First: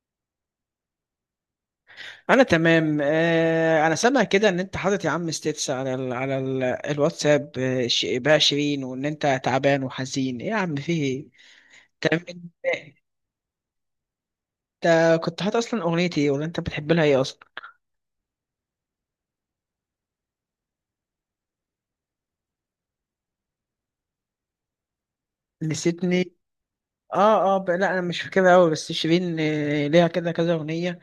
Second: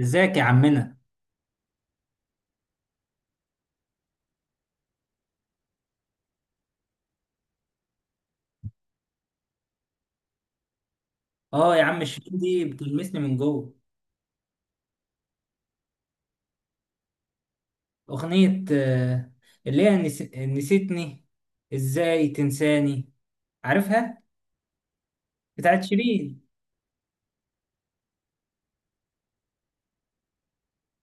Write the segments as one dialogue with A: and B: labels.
A: ازيك يا عمنا؟
B: انا تمام. انا سامع كده ان انت حاطط يا عم ستيتس على ال على ال الواتساب، بقى شيرين، وان انت تعبان وحزين، ايه يا عم، في ايه؟
A: اه، يا عم
B: تمام.
A: شيرين دي بتلمسني من جوه.
B: انت كنت حاطط اصلا اغنيتي ايه، ولا انت بتحب لها ايه اصلا؟
A: اغنية اللي هي نسيتني. ازاي تنساني؟ عارفها. بتاعت
B: نسيتني.
A: شيرين.
B: اه، اه، لا، انا مش فاكرها قوي، بس شيرين، ليها كده كذا اغنيه.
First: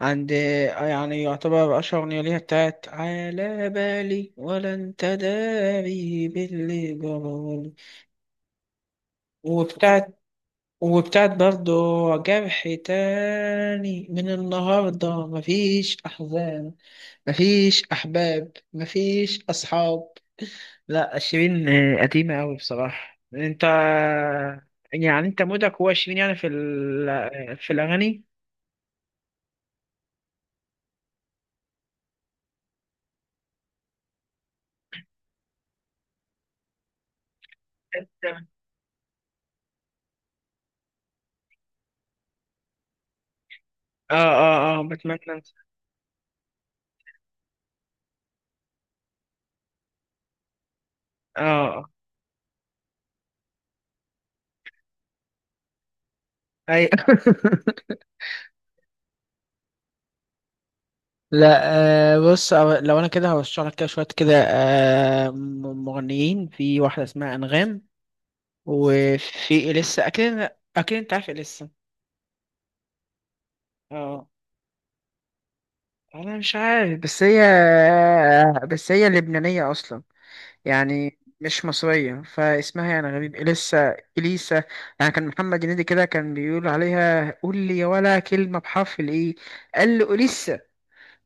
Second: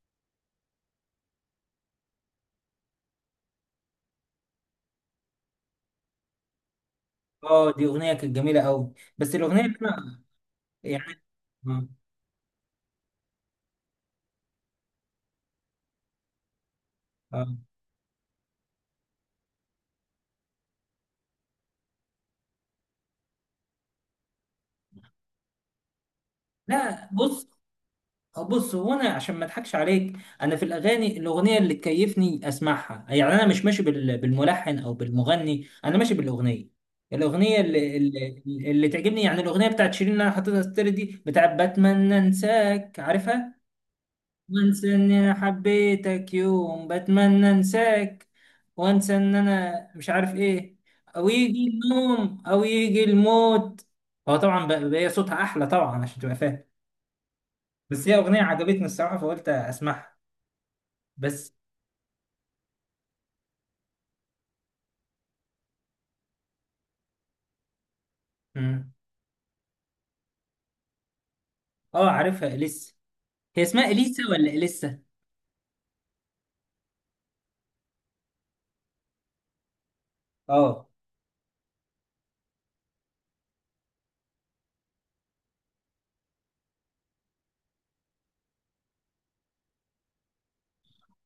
B: عند آه، يعني يعتبر اشهر اغنيه ليها بتاعت على بالي، ولا انت داري باللي
A: اه،
B: جرالي.
A: دي اغنية كانت جميلة قوي، بس الاغنية اللي
B: وبتاعت
A: انا يعني
B: وبتاعت برضو،
A: اه
B: جرح تاني، من النهاردة مفيش أحزان،
A: آه.
B: مفيش أحباب، مفيش أصحاب. لا، شيرين قديمة أوي بصراحة، أنت، يعني أنت مودك هو شيرين يعني في
A: لا، بص.
B: في الأغاني.
A: بص، هو انا عشان ما اضحكش عليك، انا في الاغاني الاغنيه اللي تكيفني اسمعها. يعني انا مش ماشي بالملحن او بالمغني، انا ماشي بالاغنيه. الاغنيه اللي اللي تعجبني، يعني الاغنيه بتاعت شيرين اللي انا حاططها ستوري دي بتاعت بتمنى انساك، عارفها.
B: اه، اه، اه،
A: وانسى ان
B: بتمنى
A: انا
B: أنسى.
A: حبيتك يوم، بتمنى انساك، وانسى ان انا مش عارف ايه، او
B: اه،
A: يجي
B: آه.
A: النوم او يجي الموت. هو طبعا بقى صوتها احلى طبعا، عشان تبقى فاهم.
B: أي
A: بس هي أغنية عجبتني الصراحة فقلت أسمعها بس.
B: لا، بص، لو أنا كده هرشح لك كده شوية كده، مغنيين، في واحدة اسمها أنغام،
A: مم.
B: وفي إليسا أكيد. أكيد أنت عارف إليسا.
A: اه، عارفها إليسا. هي اسمها إليسا
B: اه،
A: ولا إليسا؟
B: أنا مش عارف، بس هي لبنانية أصلا.
A: اه،
B: يعني مش مصرية، فاسمها يعني غريب، إليسا، إليسا. يعني كان محمد هنيدي كده كان بيقول عليها، قول لي يا ولا كلمة بحرف الإيه، قال له إليسا.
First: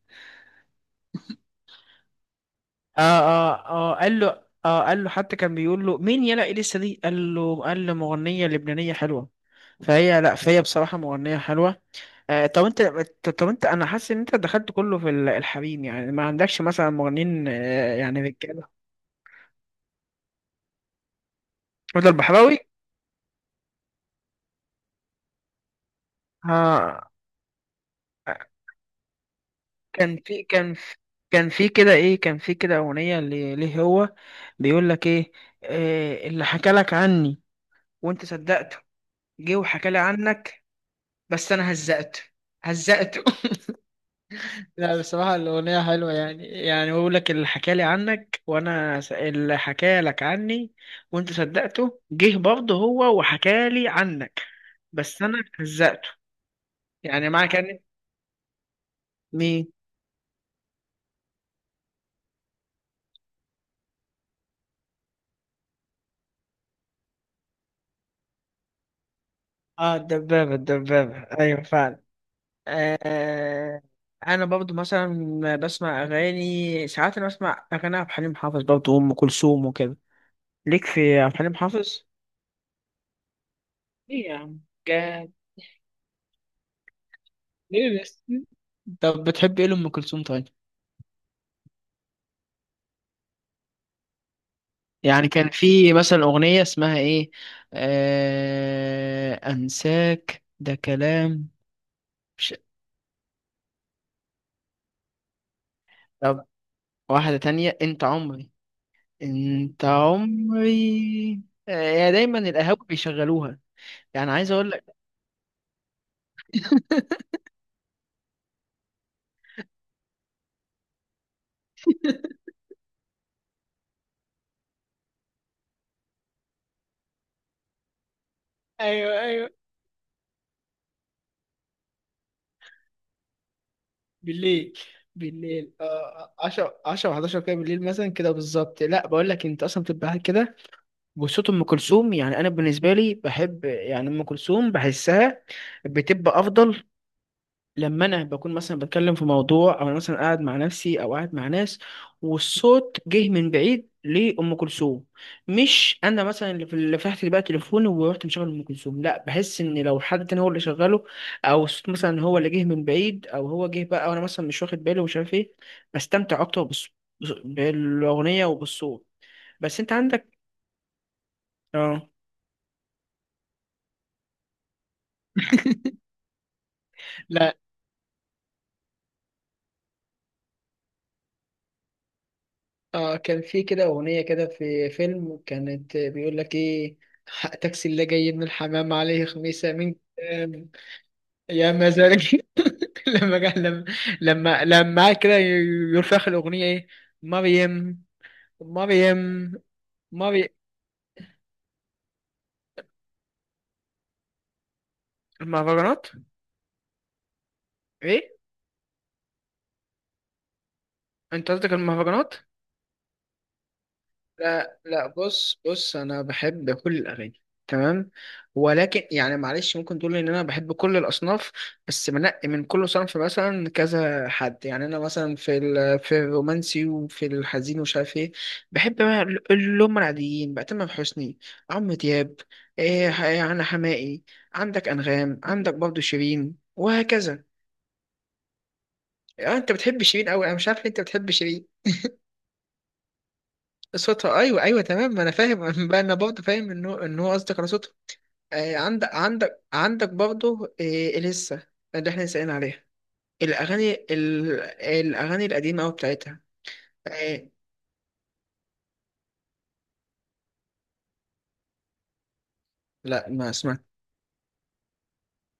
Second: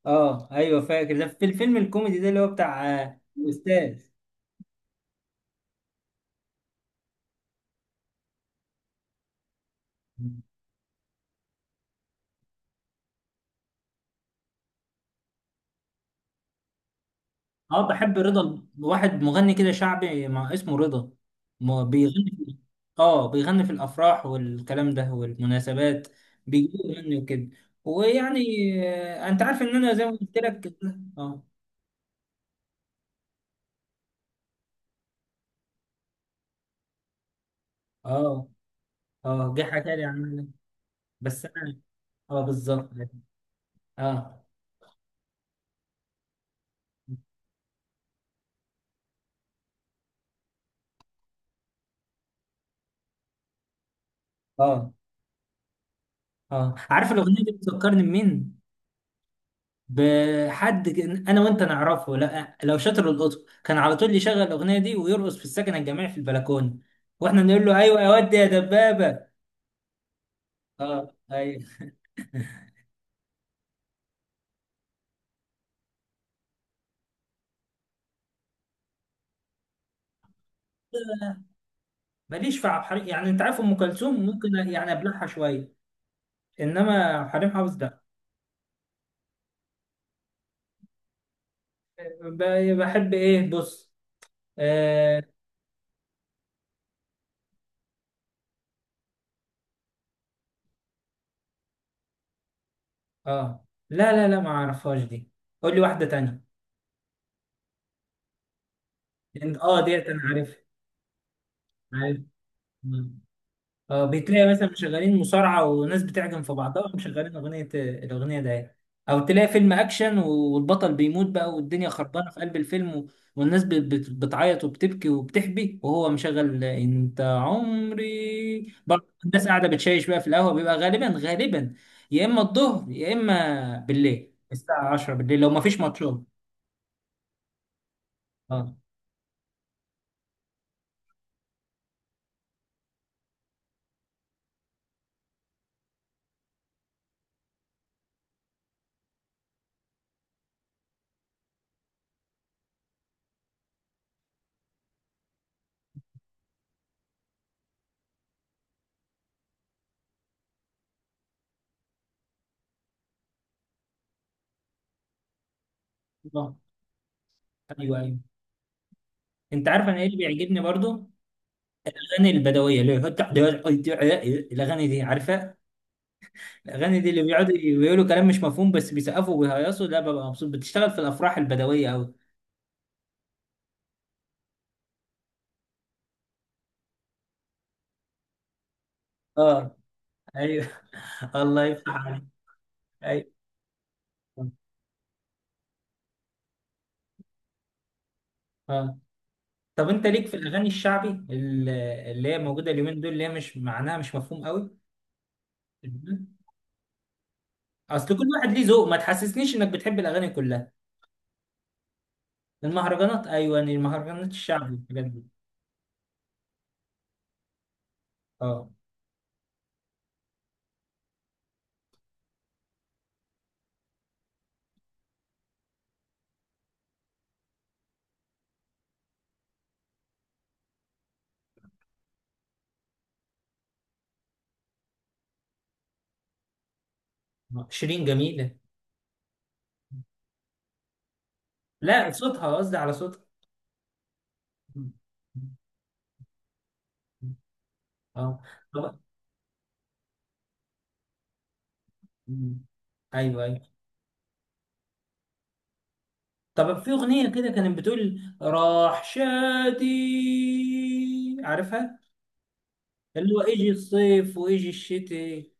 A: اه، ايوه، فاكر ده في الفيلم الكوميدي ده اللي هو بتاع
B: اه، اه، اه،
A: الأستاذ.
B: قال له. اه، قال له، حتى كان بيقول له، مين يلا إليسا دي، قال له، قال له مغنية لبنانية حلوة. فهي، لا،
A: مم.
B: فهي بصراحة مغنية حلوة. طب انت، انا حاسس ان انت دخلت كله في الحريم، يعني ما عندكش مثلا مغنيين،
A: اه، بحب
B: يعني
A: رضا،
B: رجاله؟
A: واحد مغني كده شعبي، مع اسمه رضا. ما
B: رضا
A: بيغني في.
B: البحراوي.
A: اه، بيغني في الافراح والكلام ده والمناسبات، بيجيبوه
B: آه،
A: يغني وكده. ويعني انت عارف ان انا زي ما
B: كان
A: قلت
B: في كان
A: لك.
B: في
A: اه،
B: كان في كده ايه، كان في كده اغنيه ليه، هو بيقول لك ايه، اللي حكى لك عني، وانت
A: اه،
B: صدقته،
A: اه،
B: جه
A: جه
B: وحكى
A: حكى
B: لي
A: لي عن.
B: عنك،
A: بس
B: بس انا
A: انا.
B: هزقته.
A: اه بالظبط.
B: هزقته.
A: اه،
B: لا، بصراحة الأغنية حلوة. يعني، يعني بقول لك اللي حكالي عنك، اللي حكالك عني، وأنت صدقته، جه برضه هو وحكالي عنك،
A: اه،
B: بس أنا هزقته.
A: اه، عارف
B: يعني
A: الاغنيه
B: معنى
A: دي
B: كان.
A: بتفكرني بمين.
B: مين؟
A: بحد انا وانت نعرفه. لا، لو شاطر القطب كان على طول يشغل الاغنيه دي ويرقص في السكن الجامعي في البلكونه، واحنا نقول له ايوه يا واد يا دبابه.
B: آه، الدبابة،
A: اه
B: الدبابة،
A: ايوه.
B: أيوة فعلا. آه أنا برضه مثلا بسمع أغاني ساعات. أنا بسمع أغاني عبد الحليم حافظ برضه وأم كلثوم وكده. ليك في عبد الحليم حافظ؟
A: ماليش في عبد الحليم، يعني انت عارف ام كلثوم
B: إيه يا
A: ممكن
B: عم؟
A: يعني ابلعها
B: جاد.
A: شويه، انما عبد الحليم حافظ
B: ليه
A: لا.
B: بس؟ طب بتحب إيه لأم كلثوم طيب؟
A: بحب ايه، بص. اه,
B: يعني كان في مثلا أغنية اسمها إيه، أنساك ده كلام. مش...
A: آه. لا، لا، لا، ما اعرفهاش دي. قول لي واحده تانية.
B: طب، واحدة تانية، أنت عمري،
A: اه،
B: أنت
A: ديت انا عارف.
B: عمري. هي
A: عارف.
B: دايما القهاوي بيشغلوها.
A: اه،
B: يعني
A: بتلاقي
B: عايز
A: مثلا
B: أقول لك.
A: مشغلين مصارعة وناس بتعجن في بعضها ومشغلين أغنية الأغنية ده يعني. أو تلاقي فيلم أكشن والبطل بيموت بقى والدنيا خربانة في قلب الفيلم والناس بتعيط وبتبكي وبتحبي، وهو مشغل أنت عمري برضه،
B: أيوه،
A: الناس
B: أيوه.
A: قاعدة بتشيش بقى في القهوة، بيبقى غالبا غالبا، يا إما الظهر يا إما بالليل
B: بالليل.
A: الساعة 10 بالليل لو
B: بالليل،
A: مفيش ماتشات.
B: 10، 10، 11 كده بالليل، مثلا كده
A: اه
B: بالظبط. لا، بقول لك انت اصلا بتبقى قاعد كده، وصوت ام كلثوم يعني، انا بالنسبه لي بحب يعني ام كلثوم، بحسها بتبقى افضل، لما انا بكون مثلا بتكلم في موضوع، او انا مثلا قاعد مع نفسي، او قاعد مع ناس، والصوت جه من بعيد لام كلثوم. مش انا مثلا اللي فتحت بقى تليفوني ورحت مشغل ام كلثوم، لا، بحس ان لو حد تاني هو اللي شغله، او الصوت مثلا هو اللي جه من بعيد، او هو جه بقى وانا مثلا مش واخد بالي، ومش عارف ايه. بستمتع
A: آه.
B: اكتر.
A: ايوه ايوه.
B: بالاغنيه وبالصوت.
A: انت
B: بس
A: عارف
B: انت
A: انا ايه اللي
B: عندك.
A: بيعجبني برضو؟
B: اه،
A: الاغاني البدويه اللي هي الأغاني دي، عارفة؟ الاغاني دي اللي بيقعدوا
B: لا.
A: يقولوا كلام مش مفهوم بس بيسقفوا وبيهيصوا، ده ببقى مبسوط، بتشتغل في الافراح البدويه قوي.
B: اه، كان في كده أغنية كده في فيلم، كانت بيقول لك إيه، حق تاكسي اللي جاي من الحمام عليه خميسة
A: اه
B: من
A: ايوه
B: كام،
A: الله
B: يا
A: يفتح عليك.
B: مزاجي.
A: ايوه
B: لما جه، لما قعد كده يرفخ الأغنية إيه، مريم،
A: اه.
B: مريم،
A: طب انت ليك في
B: مريم.
A: الاغاني الشعبي اللي هي موجوده اليومين دول، اللي هي مش معناها مش مفهوم قوي؟
B: المهرجانات.
A: اصل كل
B: إيه،
A: واحد ليه ذوق، ما تحسسنيش انك بتحب الاغاني كلها.
B: أنت قصدك المهرجانات؟
A: المهرجانات ايوه، يعني المهرجانات الشعبي
B: لا،
A: والحاجات
B: لا،
A: دي.
B: بص، بص، انا بحب كل الاغاني تمام.
A: اه،
B: ولكن يعني معلش، ممكن تقول ان انا بحب كل الاصناف، بس بنقي من كل صنف مثلا كذا حد. يعني انا مثلا في في الرومانسي وفي الحزين ومش عارف ايه، بحب بقى اللي هم العاديين بقى، تامر حسني، عمرو دياب، إيه، يعني حماقي، عندك انغام، عندك برضو شيرين، وهكذا.
A: شيرين جميله.
B: انت بتحب شيرين قوي، انا مش عارف ليه انت بتحب شيرين.
A: لا، صوتها، قصدي على صوتها.
B: صوتها، ايوه، ايوه، تمام، ما انا فاهم. بقى انا برضه فاهم ان هو، ان هو قصدك على صوتها.
A: اه. طب-
B: عندك برضه، لسه اللي احنا سائلين عليها،
A: ايوه، أيوه.
B: الاغاني الاغاني القديمه قوي بتاعتها.
A: طب في أغنية كده
B: آه،
A: كانت بتقول راح شادي، عارفها؟
B: لا،
A: اللي هو
B: ما
A: اجي
B: سمعت.
A: الصيف واجي الشتاء،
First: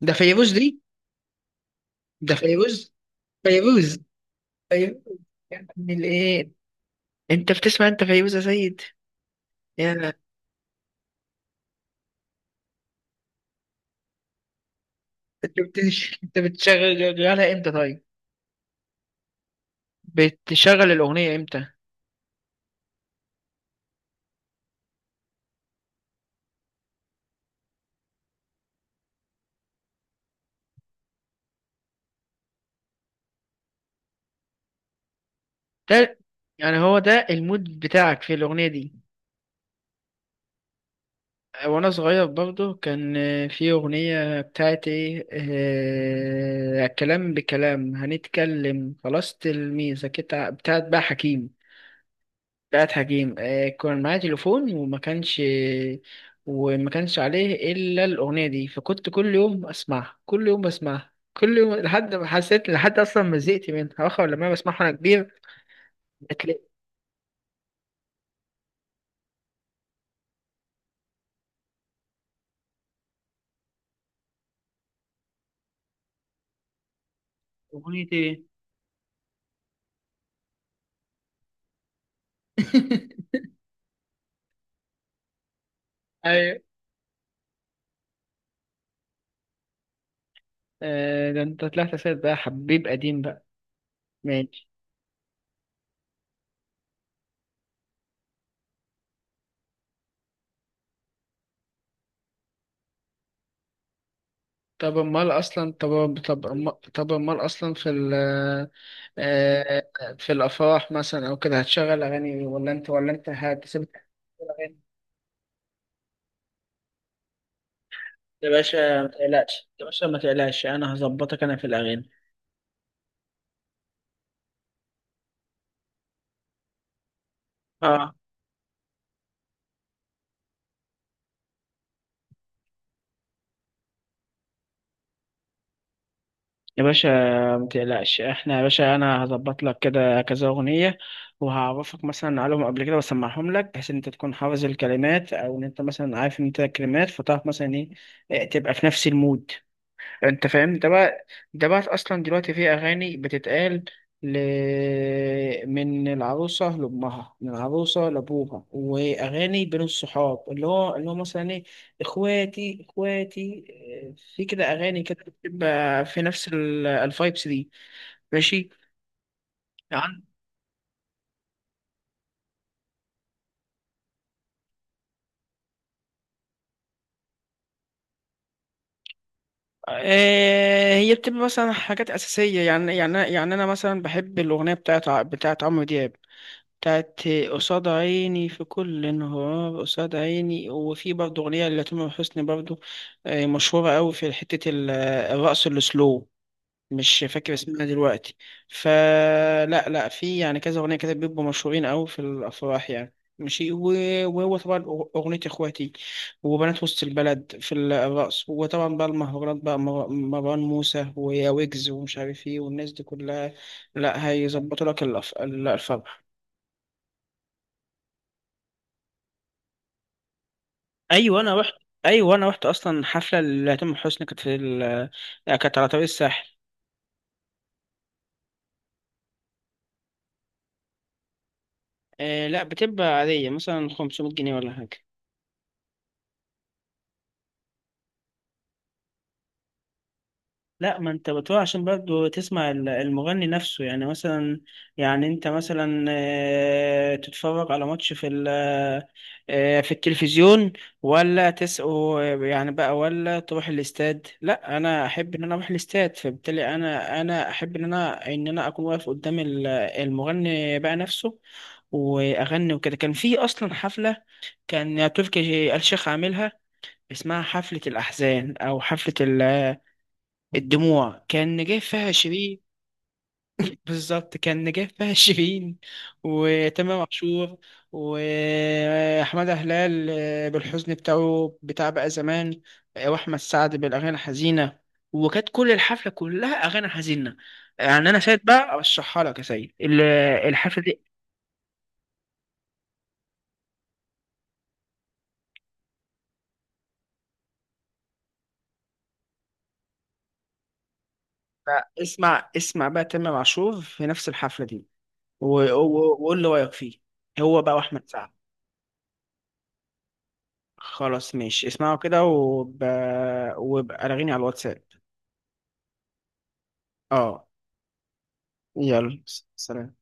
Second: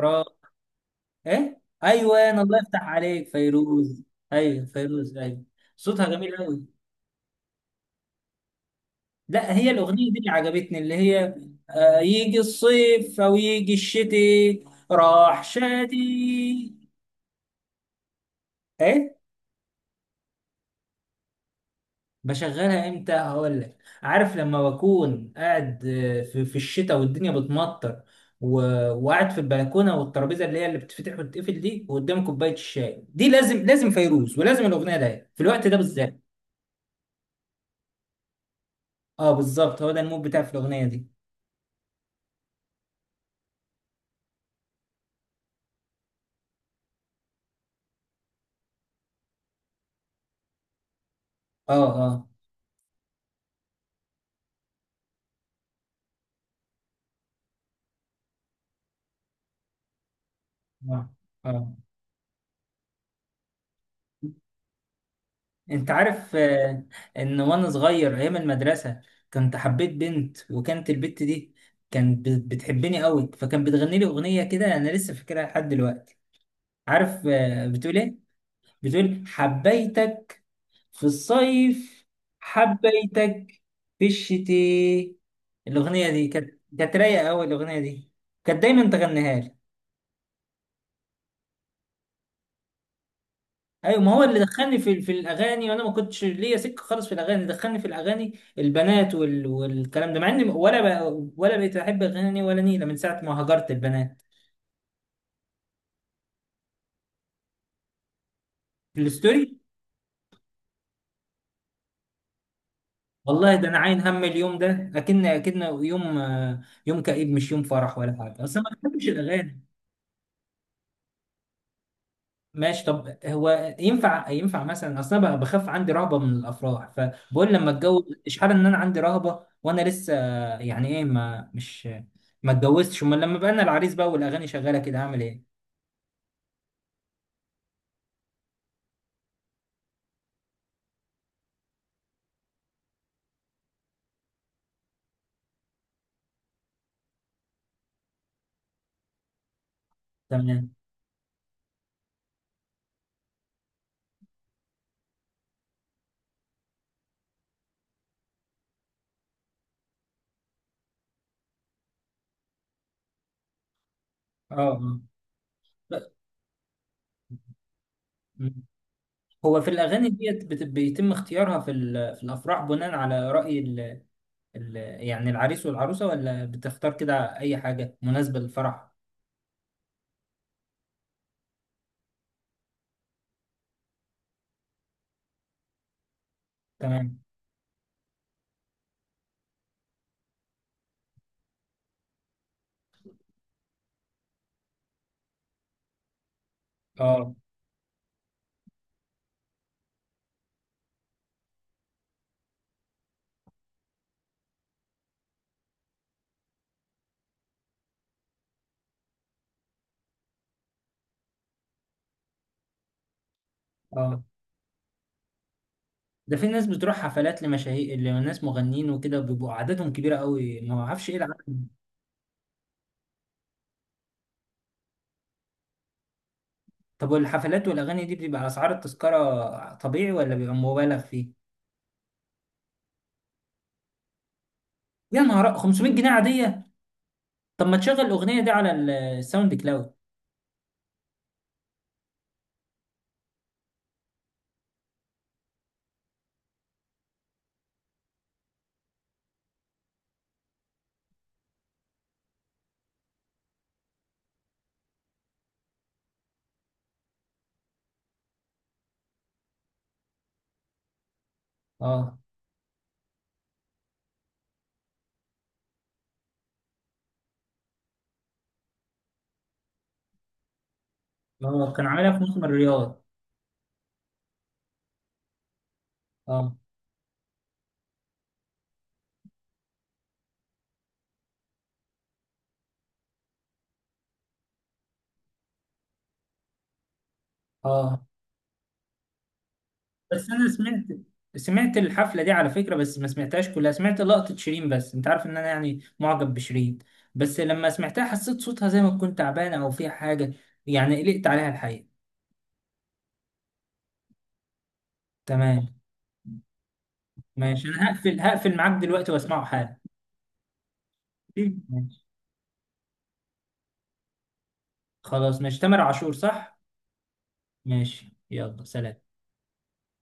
B: ده فيروز دي.
A: ايه، ايوه،
B: ده
A: انا الله يفتح
B: فيروز.
A: عليك،
B: فيروز.
A: فيروز. ايوه
B: فيروز،
A: فيروز ايوه.
B: يا ابن
A: صوتها جميل
B: الايه.
A: قوي.
B: انت بتسمع انت فيروز يا سيد؟
A: لا، هي
B: يا
A: الأغنية
B: انت.
A: دي اللي عجبتني، اللي هي يجي الصيف او يجي الشتاء، راح
B: بت-
A: شادي.
B: انت بتشغلها امتى طيب؟
A: ايه،
B: بتشغل الاغنيه امتى؟
A: بشغلها امتى، هقول لك. عارف لما بكون قاعد في الشتاء والدنيا بتمطر و... وقاعد في البلكونه والترابيزه اللي هي اللي بتفتح وتتقفل دي وقدام كوبايه الشاي دي، لازم لازم فيروز، ولازم الاغنيه ده في الوقت ده
B: ده
A: بالذات.
B: يعني، هو ده المود بتاعك في الاغنيه دي.
A: اه بالظبط، هو ده المود بتاعي في الاغنيه دي.
B: وانا صغير برضه، كان في اغنية بتاعت ايه، كلام بكلام هنتكلم خلاص، تلميذة كده بتاعت بقى حكيم.
A: اه، اه،
B: بتاعت حكيم. كان معايا تليفون وما كانش، وما كانش عليه الا الاغنية دي، فكنت كل يوم اسمعها، كل يوم
A: اه،
B: بسمعها، كل
A: اه.
B: يوم لحد ما حسيت، لحد اصلا ما زهقت منها، واخر لما أنا بسمعها وانا كبير
A: انت عارف
B: هتلاقي.
A: ان وانا صغير ايام المدرسه كنت حبيت بنت، وكانت البنت دي كانت بتحبني قوي، فكانت بتغني لي اغنيه كده انا لسه فاكرها لحد دلوقتي. عارف بتقول
B: اغنية
A: ايه؟
B: ايه؟
A: بتقول حبيتك في الصيف، حبيتك في الشتاء. الاغنيه دي كانت
B: ايوه.
A: كانت رايقه قوي الاغنيه دي، كانت دايما تغنيها لي.
B: ده انت طلعت سيد بقى، حبيب قديم بقى.
A: ايوه، ما هو اللي
B: ماشي.
A: دخلني في الاغاني، وانا ما كنتش ليا سكه خالص في الاغاني، دخلني في الاغاني البنات والكلام ده، مع اني ولا بقيت احب اغاني ولا نيله من ساعه ما هجرت البنات.
B: طب امال اصلا في ال،
A: الستوري.
B: آه، في الافراح مثلا او كده، هتشغل اغاني ولا انت، ولا انت
A: والله ده انا
B: هتسيب
A: عاين هم، اليوم
B: الاغاني؟
A: ده اكن يوم يوم كئيب، مش يوم فرح ولا حاجه،
B: يا
A: اصلا ما
B: باشا،
A: بحبش
B: ما
A: الاغاني.
B: تقلقش، يا باشا، ما تقلقش، انا هظبطك انا في الاغاني.
A: ماشي. طب هو ينفع مثلا اصلا بقى بخاف، عندي رهبه من الافراح، فبقول لما اتجوز
B: اه.
A: اشحال، ان انا عندي رهبه وانا لسه يعني ايه ما مش ما اتجوزتش، امال لما بقى انا العريس بقى والاغاني شغاله كده، هعمل ايه؟
B: يا باشا، ما تقلقش، احنا، يا باشا، انا هظبط لك كده كذا اغنيه، وهعرفك مثلا عليهم قبل كده، واسمعهم لك، بحيث ان انت تكون حافظ الكلمات، او ان انت مثلا عارف ان انت الكلمات، فتعرف مثلا ايه، إيه، تبقى في نفس المود. انت
A: تمام.
B: فاهم ده بقى؟ ده بقى اصلا دلوقتي في اغاني بتتقال، ل... من العروسه لامها، من العروسه لابوها، واغاني بين الصحاب، اللي هو مثلا ايه، اخواتي، اخواتي. في
A: اه
B: كده
A: آه.
B: اغاني كده بتبقى
A: لا،
B: في نفس الفايبس دي.
A: م.
B: ماشي.
A: هو في الاغاني
B: يعني
A: ديت بيتم اختيارها في في الافراح بناء على راي ال- يعني العريس والعروسة، ولا بتختار كده أي حاجة مناسبة للفرح؟
B: هي بتبقى مثلا حاجات اساسيه، يعني، يعني، يعني انا مثلا بحب الاغنيه بتاعت، بتاعت عمرو دياب،
A: تمام.
B: بتاعت قصاد عيني في كل انهار، قصاد عيني، وفي برضه أغنية لتامر حسني برضه، مشهورة أوي في حتة الرقص السلو، مش
A: اه
B: فاكر اسمها دلوقتي. فلا، لا، في يعني كذا أغنية كده بيبقوا مشهورين أوي في الأفراح يعني، ماشي. وهو طبعا، أغنية إخواتي، وبنات وسط البلد في الرقص، وطبعا بقى المهرجانات بقى، مروان موسى، ويا ويجز، ومش عارف إيه، والناس دي كلها،
A: اه.
B: لا، هيظبطوا لك الفرح.
A: ده في ناس بتروح حفلات لمشاهير، لناس مغنيين وكده، بيبقوا عددهم كبيرة قوي، ما اعرفش ايه
B: ايوه،
A: العدد.
B: انا رحت، ايوه، انا رحت اصلا حفله لتامر حسني، كانت في ال... كانت على طريق الساحل.
A: طب والحفلات والأغاني دي، بتبقى أسعار التذكرة طبيعي ولا بيبقى مبالغ فيه؟
B: آه، لا، بتبقى عاديه مثلا 500 جنيه ولا حاجه.
A: يا نهار 500 جنيه عادية؟ طب ما تشغل الأغنية دي على الساوند كلاود.
B: لا، ما انت بتقول عشان برضه تسمع المغني نفسه يعني، مثلا، يعني انت مثلا تتفرج على ماتش في في التلفزيون، ولا تسقه يعني بقى، ولا تروح الاستاد. لا، انا احب ان انا اروح الاستاد، فبالتالي انا، احب ان انا، اكون واقف قدام المغني بقى نفسه،
A: اه،
B: واغني وكده. كان في اصلا حفلة، كان تركي آل الشيخ عاملها، اسمها حفلة الأحزان أو حفلة الدموع، كان
A: اه،
B: نجاح
A: كان
B: فيها
A: عاملها في مخمر
B: شيرين.
A: الرياض.
B: بالظبط كان نجاح فيها شيرين،
A: اه،
B: وتامر عاشور، وأحمد هلال، بالحزن بتاعه بتاع بقى زمان، وأحمد سعد بالأغاني الحزينة، وكانت كل الحفلة كلها أغاني حزينة.
A: اه،
B: يعني أنا سيد بقى أرشحها لك يا سيد،
A: بس انا سمعت،
B: الحفلة دي.
A: سمعت الحفله دي على فكره، بس ما سمعتهاش كلها، سمعت لقطه شيرين، بس انت عارف ان انا يعني معجب بشيرين. بس لما سمعتها حسيت صوتها زي ما تكون تعبانه او فيها حاجه، يعني قلقت عليها الحقيقه.
B: بقى اسمع، اسمع بقى تامر عاشور في نفس الحفلة دي،
A: تمام
B: وقول لي رأيك فيه، هو
A: ماشي،
B: بقى،
A: انا
B: وأحمد
A: هقفل
B: سعد.
A: هقفل معاك دلوقتي واسمعه حالا.
B: خلاص ماشي، اسمعوا
A: ماشي،
B: كده، وبقى رغيني على الواتساب.
A: خلاص ماشي، تامر عاشور، صح.
B: اه،
A: ماشي، يلا سلام.
B: يلا، سلام.